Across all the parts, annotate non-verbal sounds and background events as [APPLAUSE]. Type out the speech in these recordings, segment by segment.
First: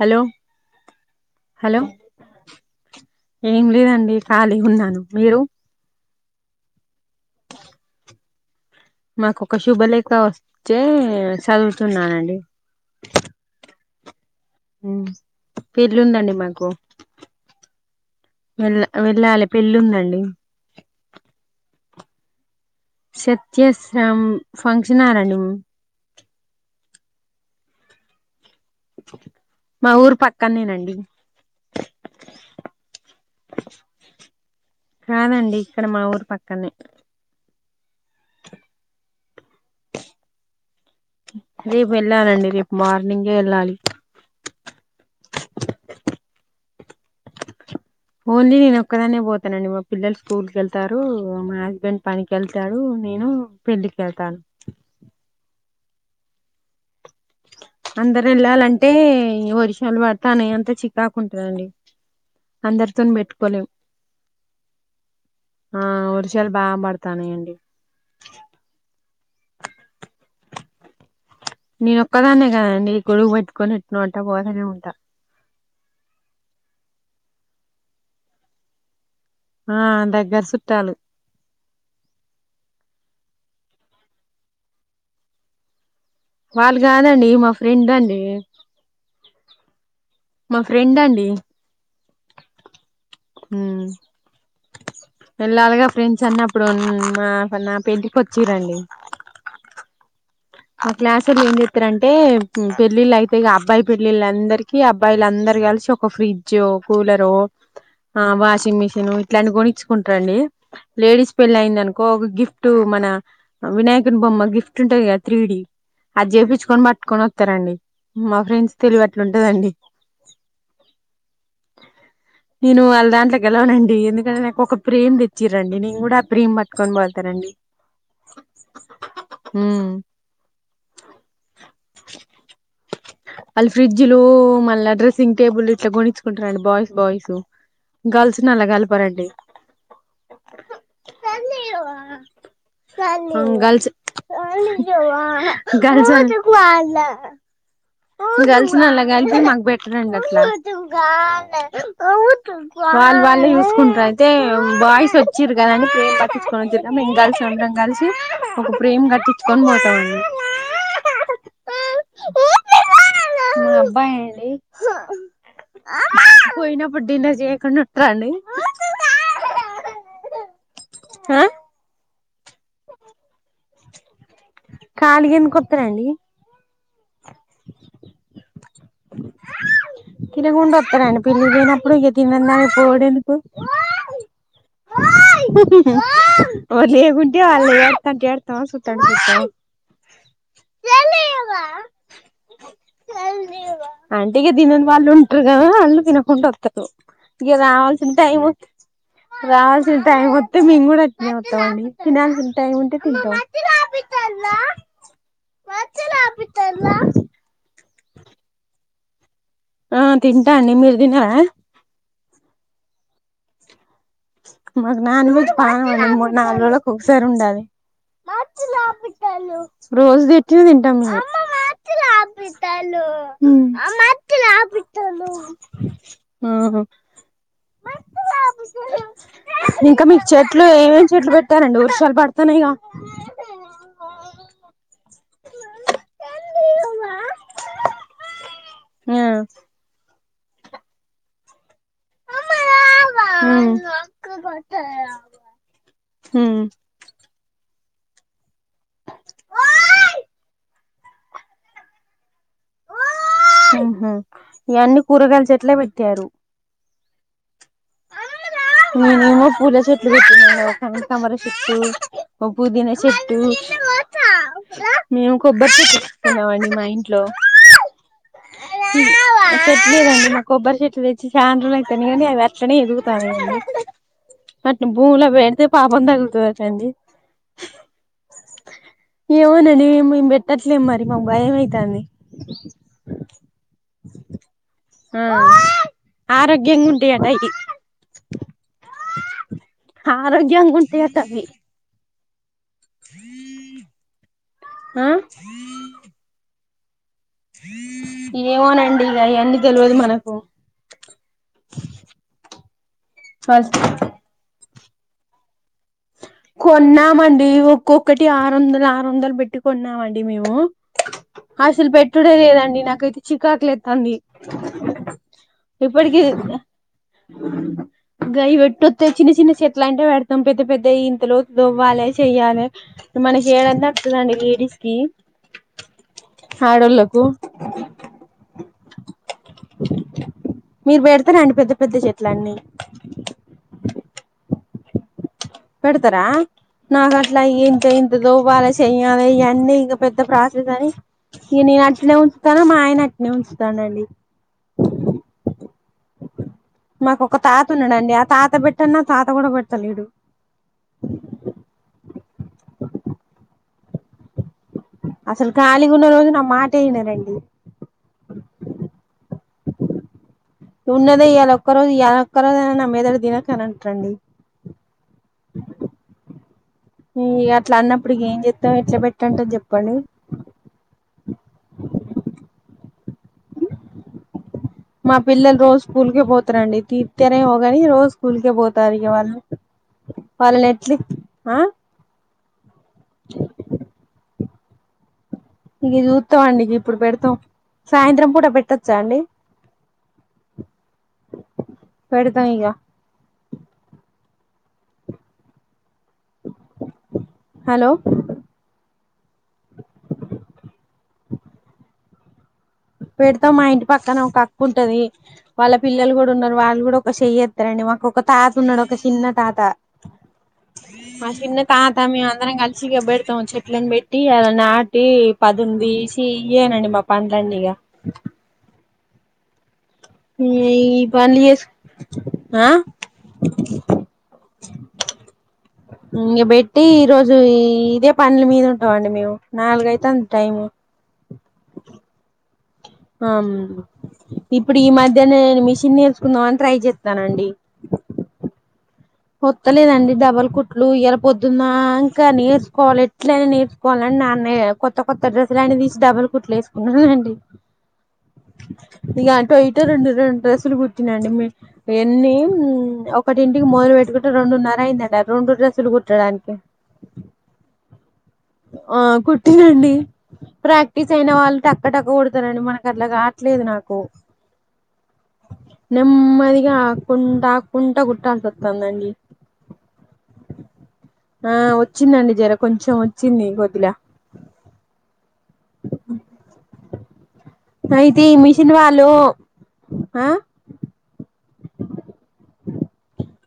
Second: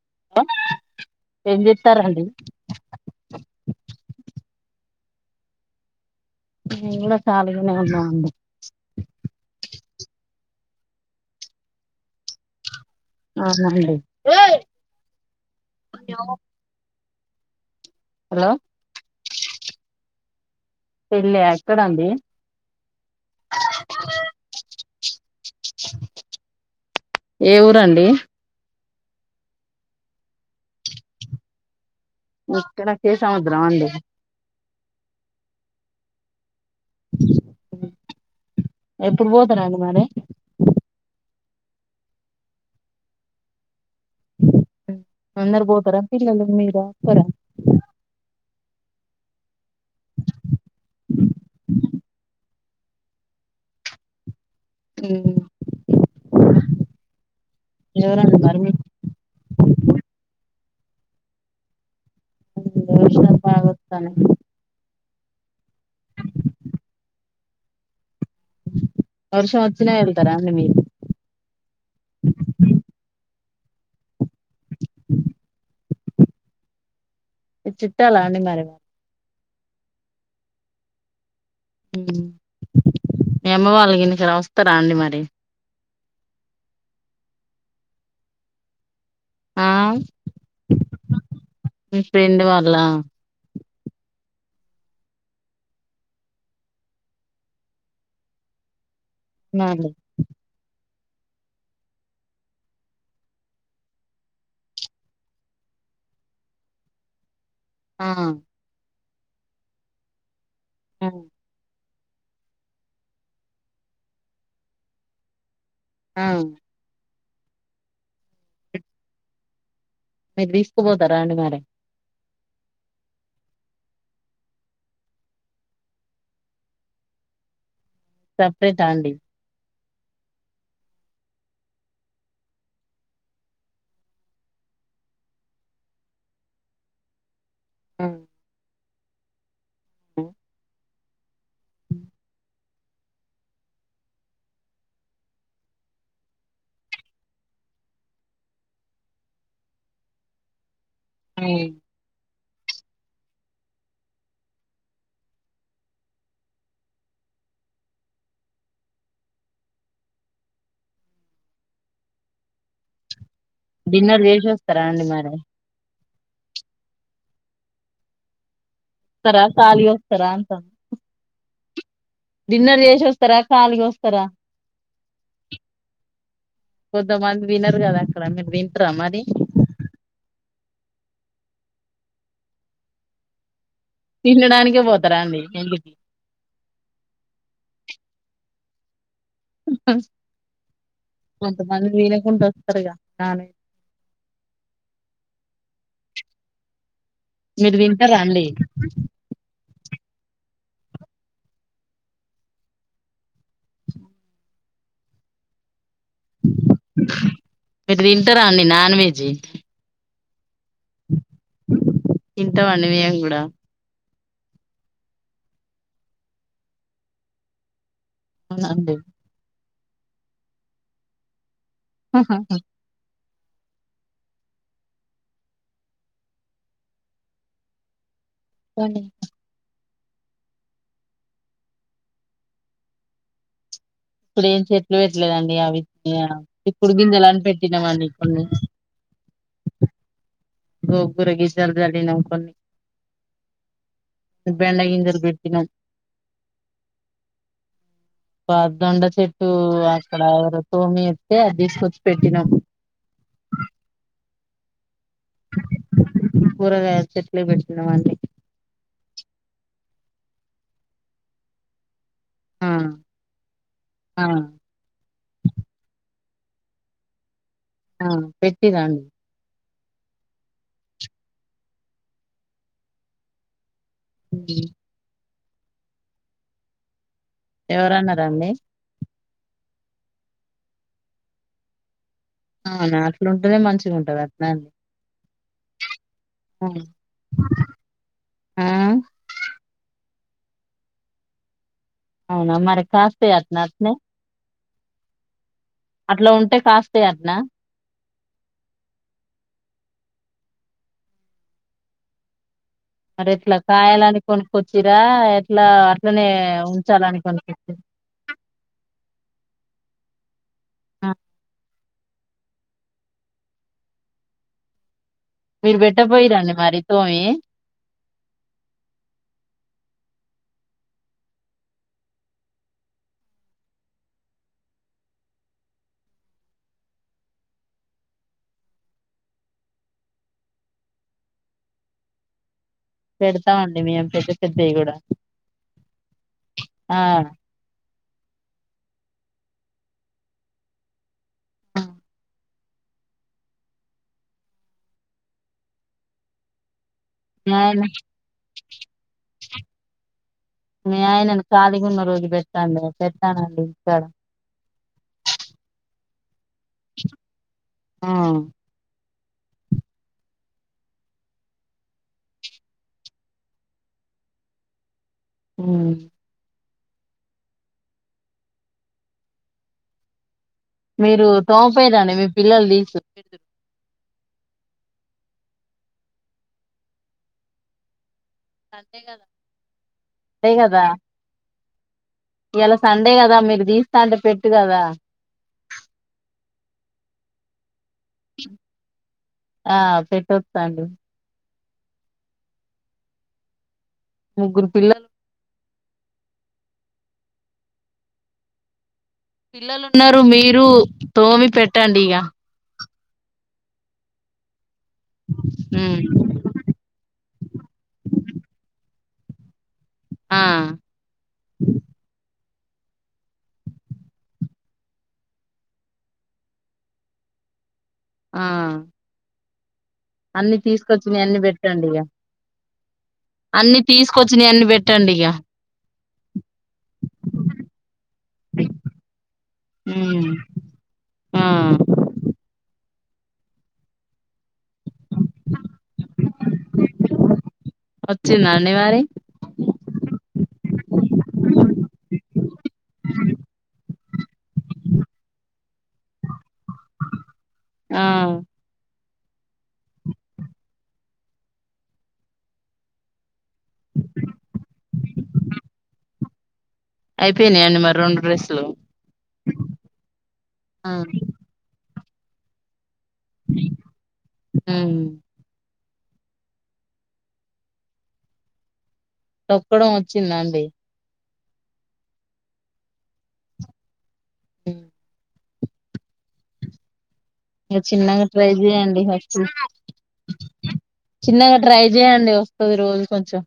Hello ఏం hello చేస్తారండి ఏం లేదండి ఖాళీ ఉన్నను మీరు నేను కూడా కాలిగనే ఉన్నా అండి మాకు ఒక శుభలేఖ వస్తే సదువుతున్నానండి అవునండి ఉమ్ పెళ్ళుందండి మాకు హలో వెళ్ళ వెళ్ళాలి పెళ్ళి ఉందండి పెళ్ళి ఎక్కడండి షేత్యేస్రం ఫంక్షన్ హల్ అండు ఏ ఊరండి మా ఊరు పక్కనేనండి ఇక్కడ కే సముద్రమా అండి కాదండి ఇక్కడ మా ఊరు పక్కనే అ ఎప్పుడు పోతురు అండి మరి రేపు వెళ్ళాలండి రేపు మార్నింగే ఏళ్ళాలి అందరు పోతారా పిల్లలు మీరా ఒక్కరా ఓన్లీ నేను ఒక్కదాన్నే పోతానండి మా పిల్లలు స్కూల్ కి వెళ్తారు. మా హస్బెండ్ పనికి వెళ్తాడు నేను పెళ్లికి కెల్తాను హ్మ్ అందరు ఎవరండి మరి మీ వెళ్ళాలంటే వర్షాలు పడతాన్నాయి అంతా చికాకు ఉంటదండి. అందరితోని వర్షాలు బాగా పెట్టుకోలేం వస్తానయి ఆ వర్షాలు బాపడతానయండి వర్షం వచ్చిన ఏళ్తారా అండి మీరు నేనొక్క దాన్నే కదండి గొడుగు పెట్టుకొని ఏట్నో అట్ట పోతనే ఉంటా ది చిట్టాలా అండి మరి ఆ దగ్గరి సుట్టాలు ఏమో వాళ్ళ కిందికెళ్లి వస్తారా అండి మరి వాళ్ళు కాదండి మా ఫ్రెండ్ అండి ఆ మా ఫ్రెండ్ అండి మీ ఫ్రెండ్ వాళ్ళ హ్మ్ వెళ్ళాలిగా ఫ్రెండ్స్ అన్న అప్పుడు మా నా పెంటికి వచ్చిరండి. నార్మల్ ఆ క్లాసువొళ్ళు ఏం జేత్తరంటే పెళ్ళిళ్లు అయితేయిగా అబ్బాయి పెళ్ళిళ్ళందరికీ అబ్బాయిల అందరు కలిశి ఒ ఫ్రిడ్జో, కూలరో, ఆ వాషింగ్ మిషును ఇట్లాంటి కొని ఇచ్చుకుంటరండి. ఆ లేడీస్ పెళ్లి అయింది అనుకో ఒక గిఫ్ట్ మన వినాయకుని బొమ్మ గిఫ్ట్ ఉంటాంది క త్రీడి ఆ అది జెపిచ్చుకొని పట్టుకొని వత్తారండి మా ఫ్రెండ్స్ తెలివి అట్లుంటదండి. మీరు తీసుకుపోతారాండి మరి నేను వాళ్ళ దాంట్లోగేలవనండి ఎందుకంటే నాకు ఒక ప్రేమ్ తెచ్చిరండి నేను కూడా ఆ ప్రేమ పట్టుకొని పోతానండి. సపరేటా అండి వ్మ్ వాళ్ళు ఫ్రిడ్జ్లు మళ్ళా డ్రెస్సింగ్ టేబుల్ ఇట్లా గోనిచ్చుకుంటారండి బాయ్స్ బాయ్సు గర్ల్స్ నల్లా కల్పరండి ఉ ఉమ్ గర్ల్స్ గర్ల్స్ ఓ గర్ల్స్ ని అల్లా కలిపి మాకు బెటర్ అండి అట్లా వాళ్ళు వాళ్ళు యుసుకుంటారు అయితే బాయిస్ వచ్చిర్రు కదా అని ఫ్రేమ్ పట్టిచ్చుకోని జే ఇం కలిసి ఉండరం కలిసి ఒక ప్రేమ్ కట్టించుకొని పోతాంది అ వస్తారా అండి మరి పోయినప్పుడు డిన్నర్ చేయకుండా ఉంటారండి వస్తాదా సాలరీ వస్తాదా అంత ఆ డిన్నర్ చేసి వస్తారా కాళిగా వస్తారా కాళిగా ఎందుకు వత్తారండి కొంతమంది వినరు కదా అక్కడ మీరు వింటారా మరి తినికుండా వస్తారా అండి పెళ్లికి పోయినప్పుడు తిన నవుడు పోవుడు ఎందుకు తినడానికే పోతారా అండి ఇంటికి ఎవరు లేకుంటె వాళ్ళు ఎడుత అంటే ఎడత సుత్త వుంటా అంత దన్న వ లేకుంటూ వస్తారుగా కానే అంటిగా తినాని వాళ్ళు ఉంటారు కదా అళ్ళు తినకుండా వత్తరు ఇక మీరు రావలిసినా తింటారా అండి టైమ్ రావాల్సిన టైమ్ వత్తె మేమ్ కూడా అట్నె వత్తం అండి తినాల్సిన టైమ్ ఉంటే తింటాం మీరు తింటారా అండి నాన్ వెజి ఆ తింటా అండి మీరు తిన్నారా తింటాం అండి మేము కూడా మాకు నాన్ వెజ్ పాణాం అండి మూడు నాలుగు రోజులకు ఒకసారి ఉండాలి అవునా అండి రోజు తిచ్చినా తింటాం మేము ఆహాహా ఆ కొన్ని ఇంకా మీకు చెట్లు ఏవేం చెట్లు పెట్టారండి వర్షాలు పడతన్నాయిగా ఇప్పుడు ఏం చెట్లు పెట్టలేదండి అవి చిక్కుడు గింజలని పెట్టినామండి ఇన్ని ఆ గంగోర గింజలు జల్లినం కోన్ని ఆమ్ ఆమ్ గింజలు పెట్టినాం ప దొండ చెట్టు ఉమ్ అక్కడ రుతుమి ఇస్తే అది తీసుకొచ్చి పెట్టినాం ఉహుమ్ ఇక అన్నీ కూరగాయలు చెట్లే పెట్టారు కూరగాయల చెట్లు పెటిన్నామండి నేను ఎమో పూల చెట్లు పెట్టినా తమర చెట్టు ఒక ఆ పోదిన చెట్టు ఆ మేము కొబ్బరి చెట్టు పెంచుతున్నామండి మా ఇంట్లో ఆ పెట్టిరండి చెట్నీ కండి మా కొబ్బరి చెట్లు తెచ్చి చానా రోజులయితాంది కాని అవి అట్టనే ఎదుగుతా వున్నాయి భూమిలా పెడితే పాపం తగులుతది అటా అండి ఎవరు అన్నారండి ఏమోనండి మేం పెట్టట్లేం మరి మాకు భయంమయతంది ఆవునా అట్లు ఉంటేనే మంచిగా ఉంటది అట్లాన్ని ఆ ఆరోగ్యంగా ఉంటయి అటా అయి ఆ ఆరోగ్యంగా ఉంటాయి అటా అవి అవునా మారి కాస్తయాత్న అట్నే ఆ అట్లా ఉంటే కాస్ట్ అట్నా ఏమోనండి ఇగ అయన్నీ తెలవుదు మనకు మరి ఎట్ల ఫస్ట్ కాయలనీ కొనుక్కొచ్చిర్రా ఎట్లా అట్లనే ఉంచాలని కొన్నామండి కొనుక్కొచ్చిరా ఒక్కొక్ కటి ఆరువందల్ ఆరువందలు పెట్టి కోన్నామండి మేము, ఆ, హ అసలు పెట్టుడె లేదండి నాకైతే చికాకులెత్తంది. మీరు బెట్టకపోయిరండి మరి తోమి గయి పెట్టొత్తె చిన్న చిన్న చెట్లంటె పెడతం పెద్ద పెద్దయి ఇంత లోతు తోవ్వాలె చెయ్యాలె, మనకి ఏడన్న అత్తదండి లేడీస్ కి ఆడొళ్ళకు మీరు పెడతరండి పెద్ద పెద్ద చెట్లన్నీ? పెడతామండి మేం పెద్ద పెద్దయి గుడ పెడతరా నాగట్లా ఏం చయన్ దోమాలె చెయలే ఇయన్ని ఇంగ పెద్ద ప్రాసెస్ అని ఈ నేను అట్నే ఉంచుతాను, మా ఆయన అట్నే ఉంచుతాండండి. మాకు ఒక తాత ఆయన ఉన్నాడండి, ఆ తాత పెట్టన్న తాత గుడ పెడతలేడు. మీ ఆయనను కాలిగున్న రోజు పెట్టాండి పెట్టానండి సరే అసలు ఖాలీగా ఉన్న రోజు నా మాటే వినరండీ. ఆ ఉన్నదే ఈయాల ఒక్క రోజు, ఈయాల ఒక్క రోజైనా నా మెదడు దినకు అని అంటరండి. ఉమ్ ఉమ్ ఇగ అట్ల అన్నప్పుడిగ ఏం చేత్తం ఎట్ల పెట్టంటది చెప్పండి? మీరు తోమపోయదండి మీ పిల్లలు తీసు మా పిల్లలు రోజు స్కూల్కె పోతారండి, తీర్థరెమో గని రోజ్ స్కూల్కే పోతారు ఇగ వాళ్ళు, అంతే వాళ్ళు నెట్లి ఆ ఇయాలా సండే కదా మీకు తీస్తా అంటే పెట్టు కదా. ఇగ చూత్తం అండి ఇగ ఇప్పుడు పెడతాం సాయంత్రం పూట పెట్టొచ్చా అండి? ఆ పెట్టొచ్చండి పెడతమిగా ముగ్గురు పిల్ల హలో పిల్లలు ఉన్నరు మీరు తోమి పెట్టండి ఇగ. పెడతా మా ఇంటి పక్కన ఒక అక్కకుంటది, వాళ్ళ మ్మ్ పిల్లలు గుడ ఉన్నరు, వాళ్ళు గుడా ఒక చెయ్యి త అండి మాకు ఒక తాత ఉన్నడు ఒక చిన్న తాత, ఆ మా చిన్న తాత మేము అం అందరం కలిసి ఇగ పెడతం చెట్లలను పెట్టి ఆడ నాటి, పదును తీసి, ఇయేనండి మా పను లండిగా ఆ అన్ని ఈ తీసుకొచ్చినయి అన్ని పనులు చేసు పెట్టండి ఇగ ఆ అన్ని తీసుకొచ్చినయి అన్ని పెట్టండిగ ఇంగ బెట్టి ఈ రోజు ఇదే పనుల మీద ఉంటమండి మేము, నాలుగైతాంది మ్మ్ టైము. ఆ అం ఇప్పుడు ఈ మధ్యనే నేను మిషన్ నేర్చుకుందాం అని ట్రై చేత్తనండి. వచ్చిందా అండి మరి? పోత్తలేదండి డబల్ కుట్లూ ఇయల పొద్దున్ దాంక నేర్స్ కోవాలే ఎట్ల అన్న నేర్స్ కొనన్ నన్నే కొత్త కొత్త డ్రెసూల్ అన్నీ దిషి డర్రల్కుట్లు ఎస్కున్నానుండి. ఆ ఇగా ఆటో ఇటో రెండు రెండు డ్రెస్సులు కుట్టినండి మీ ఎన్నీ ఉమ్ ఒకటింటికి మొదల్ వెట్ ఇకట రొండున్నర అయిందటా ఆ రోండు డ్రెస్సులు కుట్టడానీకే అయిపోయినాయండి మరి రొండు డ్రెస్సులు ఆ కుట్టినండి. ఆ ప్రాక్టీస్ అయిన వాళ్ళు టక్క టక్క కుడ్తారండి మనక్ అట్లాగా ట్లేదు నాకు ఉమ్ నెమ్మాదిగా ఆకుంట ఆకుంటా గుట్టల్సత్తంది అండి తొక్కడం అచ్చిందా అండి. ఆ ఒచ్చిందండి జర కొంచెం ఒచ్చింది కొద్దిలా ఇగ అయితే చిన్నగా ఈ ట్రై మిషన్ జెయండి వాళ్ళు ఫస్ట్ ఆ చిన్నగా ట్రై జెయండి ఒస్తది రోజు కొంచెం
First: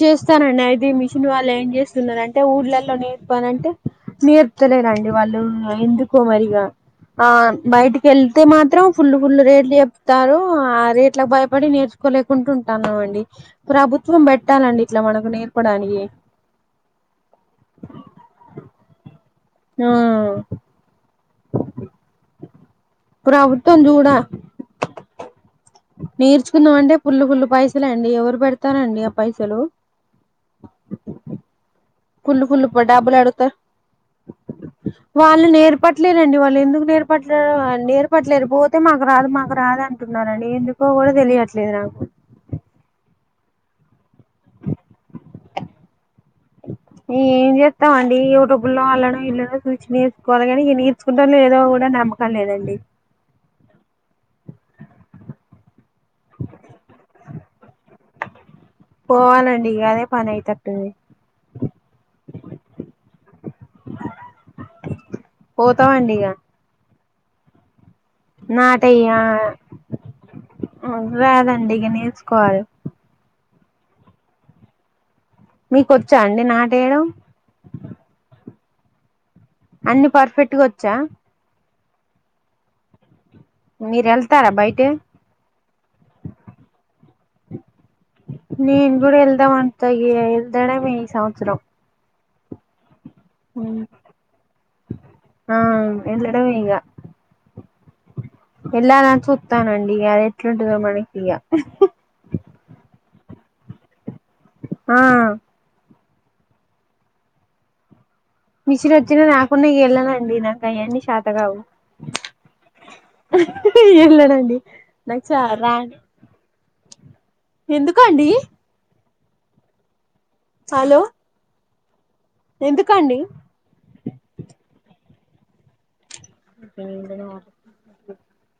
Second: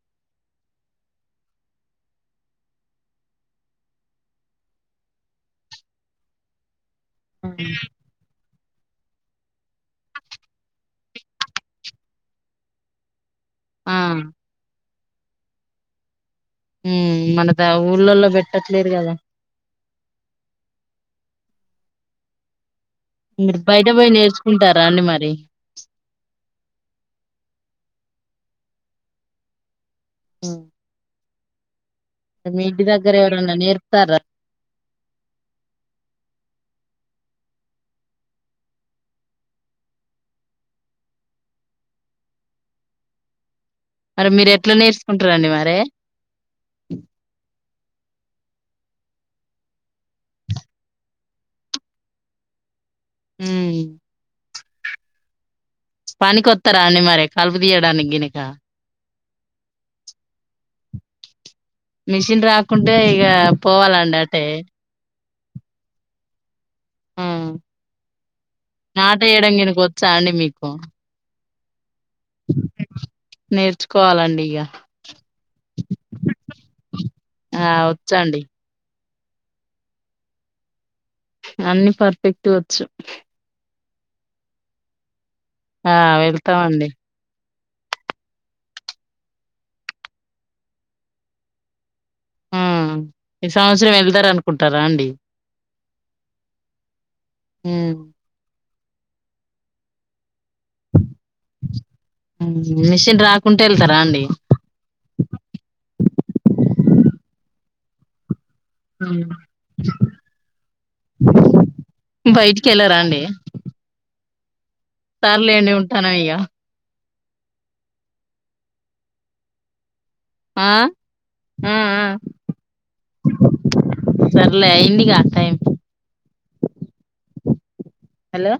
చూస్తానండి అయితే ఈ మిషన్ వాళ్ళు ఏం జేస్తున్నారు అంటే ఊళ్ళలో నేర్పోతానంటే నేర్పాతలేరండి వాళ్ళూ ఎందుకో మారిగా బైటిక్ వెళ్తే మాత్రం ఫుల్ ఫుల్లు రేట్లు ఎప్తారూ ఆ రేట్లకు బైపడీ నేర్చ్ కోలేక ఉంటుంటాన్నాం అండి, ఆ ప్రభుత్వం బెట్టాలండి ఇట్లా మనకు నేర్పడానికి ఉమ్ మనదా ఊళ్ళల్లో బెట్టట్లేదు గదా ఆ మీరు ప్రభుత్వం బైట చూడ వొయ్ నేర్చుకుంటారా అండి మరి నేర్చుకుందాం అంటే ఫుల్లు ఫుల్లు పైసలే అండి ఎవరు బెడ్తారండి ఆ పైసలు అ ఫుల్లు మీ ఫుల్లు ఇంటి దగ్గర డబ్బులు అడుగుతారు ఎవరన్నా నేర్ప్తారా వాళ్ళు నేర్పట్లేరండి వాళ్ళు ఎందుకు నేర్పట్లేరో ఆ నేర్పట్లేరు పోతే మాకు రాదు మాకు రాదు అం అంటున్నారని ఎందుకో కూడా తెలియట్లేదు నాకు మరి మీరు ఎట్లా నేర్సుకుంటారండి మరే ఇగ ఏం జేత్తవండి యూట్యూబ్లో అళ్ళనో ఇళ్ళనో చూసి నేర్స్కోవాలి గానీ ఇ స్కుంటాం లేదో గూడా నమ్మకం లేదండి. ఉమ్ పనికొత్తరా అండి మరి కల్పు తీయ్యడానిగినీక పోవాలండి ఇగ అదే పని అయితట్టుంది. మిషిన్ రాకుంటే ఇగా పోవాలండి అట్టే పోతావండి ఇగా ఉ నాటయ్యా నాటెయడం గినిక ఒచ్చా అండి మీకు రాదండి ఇగ నేర్చుకోవాలే నేర్చుకోవాలండి ఇగ మీక్ ఒచ్చా అండి నాట్ ఎయడం ఆ ఒచ్చండి అన్ని పర్ఫెక్ట్గా ఒచ్చా అన్ని పర్ఫెక్ట్గా ఒచ్చు మీర్ ఎళ్తారా బైటె ఆ వెళ్తామండి. నేన్ గూడా ఎళ్దాం అంత ఏ ఎల్దడేమో ఈ సంవ్సరం ఊ ఈ సంవ్సరం ఎల్దర్ అనుకుంటా రాండి ఆ వెళ్ళడం ఉ పెళ్ళైనంక చూత్తనండి అది ఎట్లుంటందో మరి ఇగ ఉ మిషిన్ రాకుంటే వెళ్తారా అండి ఆ మిషిన్ వచ్చిన హ్మ్. రాకున్నా వెళ్ళానండి నాకు అవన్నీ చేతకావు బయటికెళ్ళరా అండి? ఏంలేదండి నాకు చా సర్లేండి రా ఉంటాను ఇగ. ఎందుకు అండి ఆ హలో అ అ ఎందుకండి సర్లే అయిందిగా టైమ్ [INAUDIBLE] హలో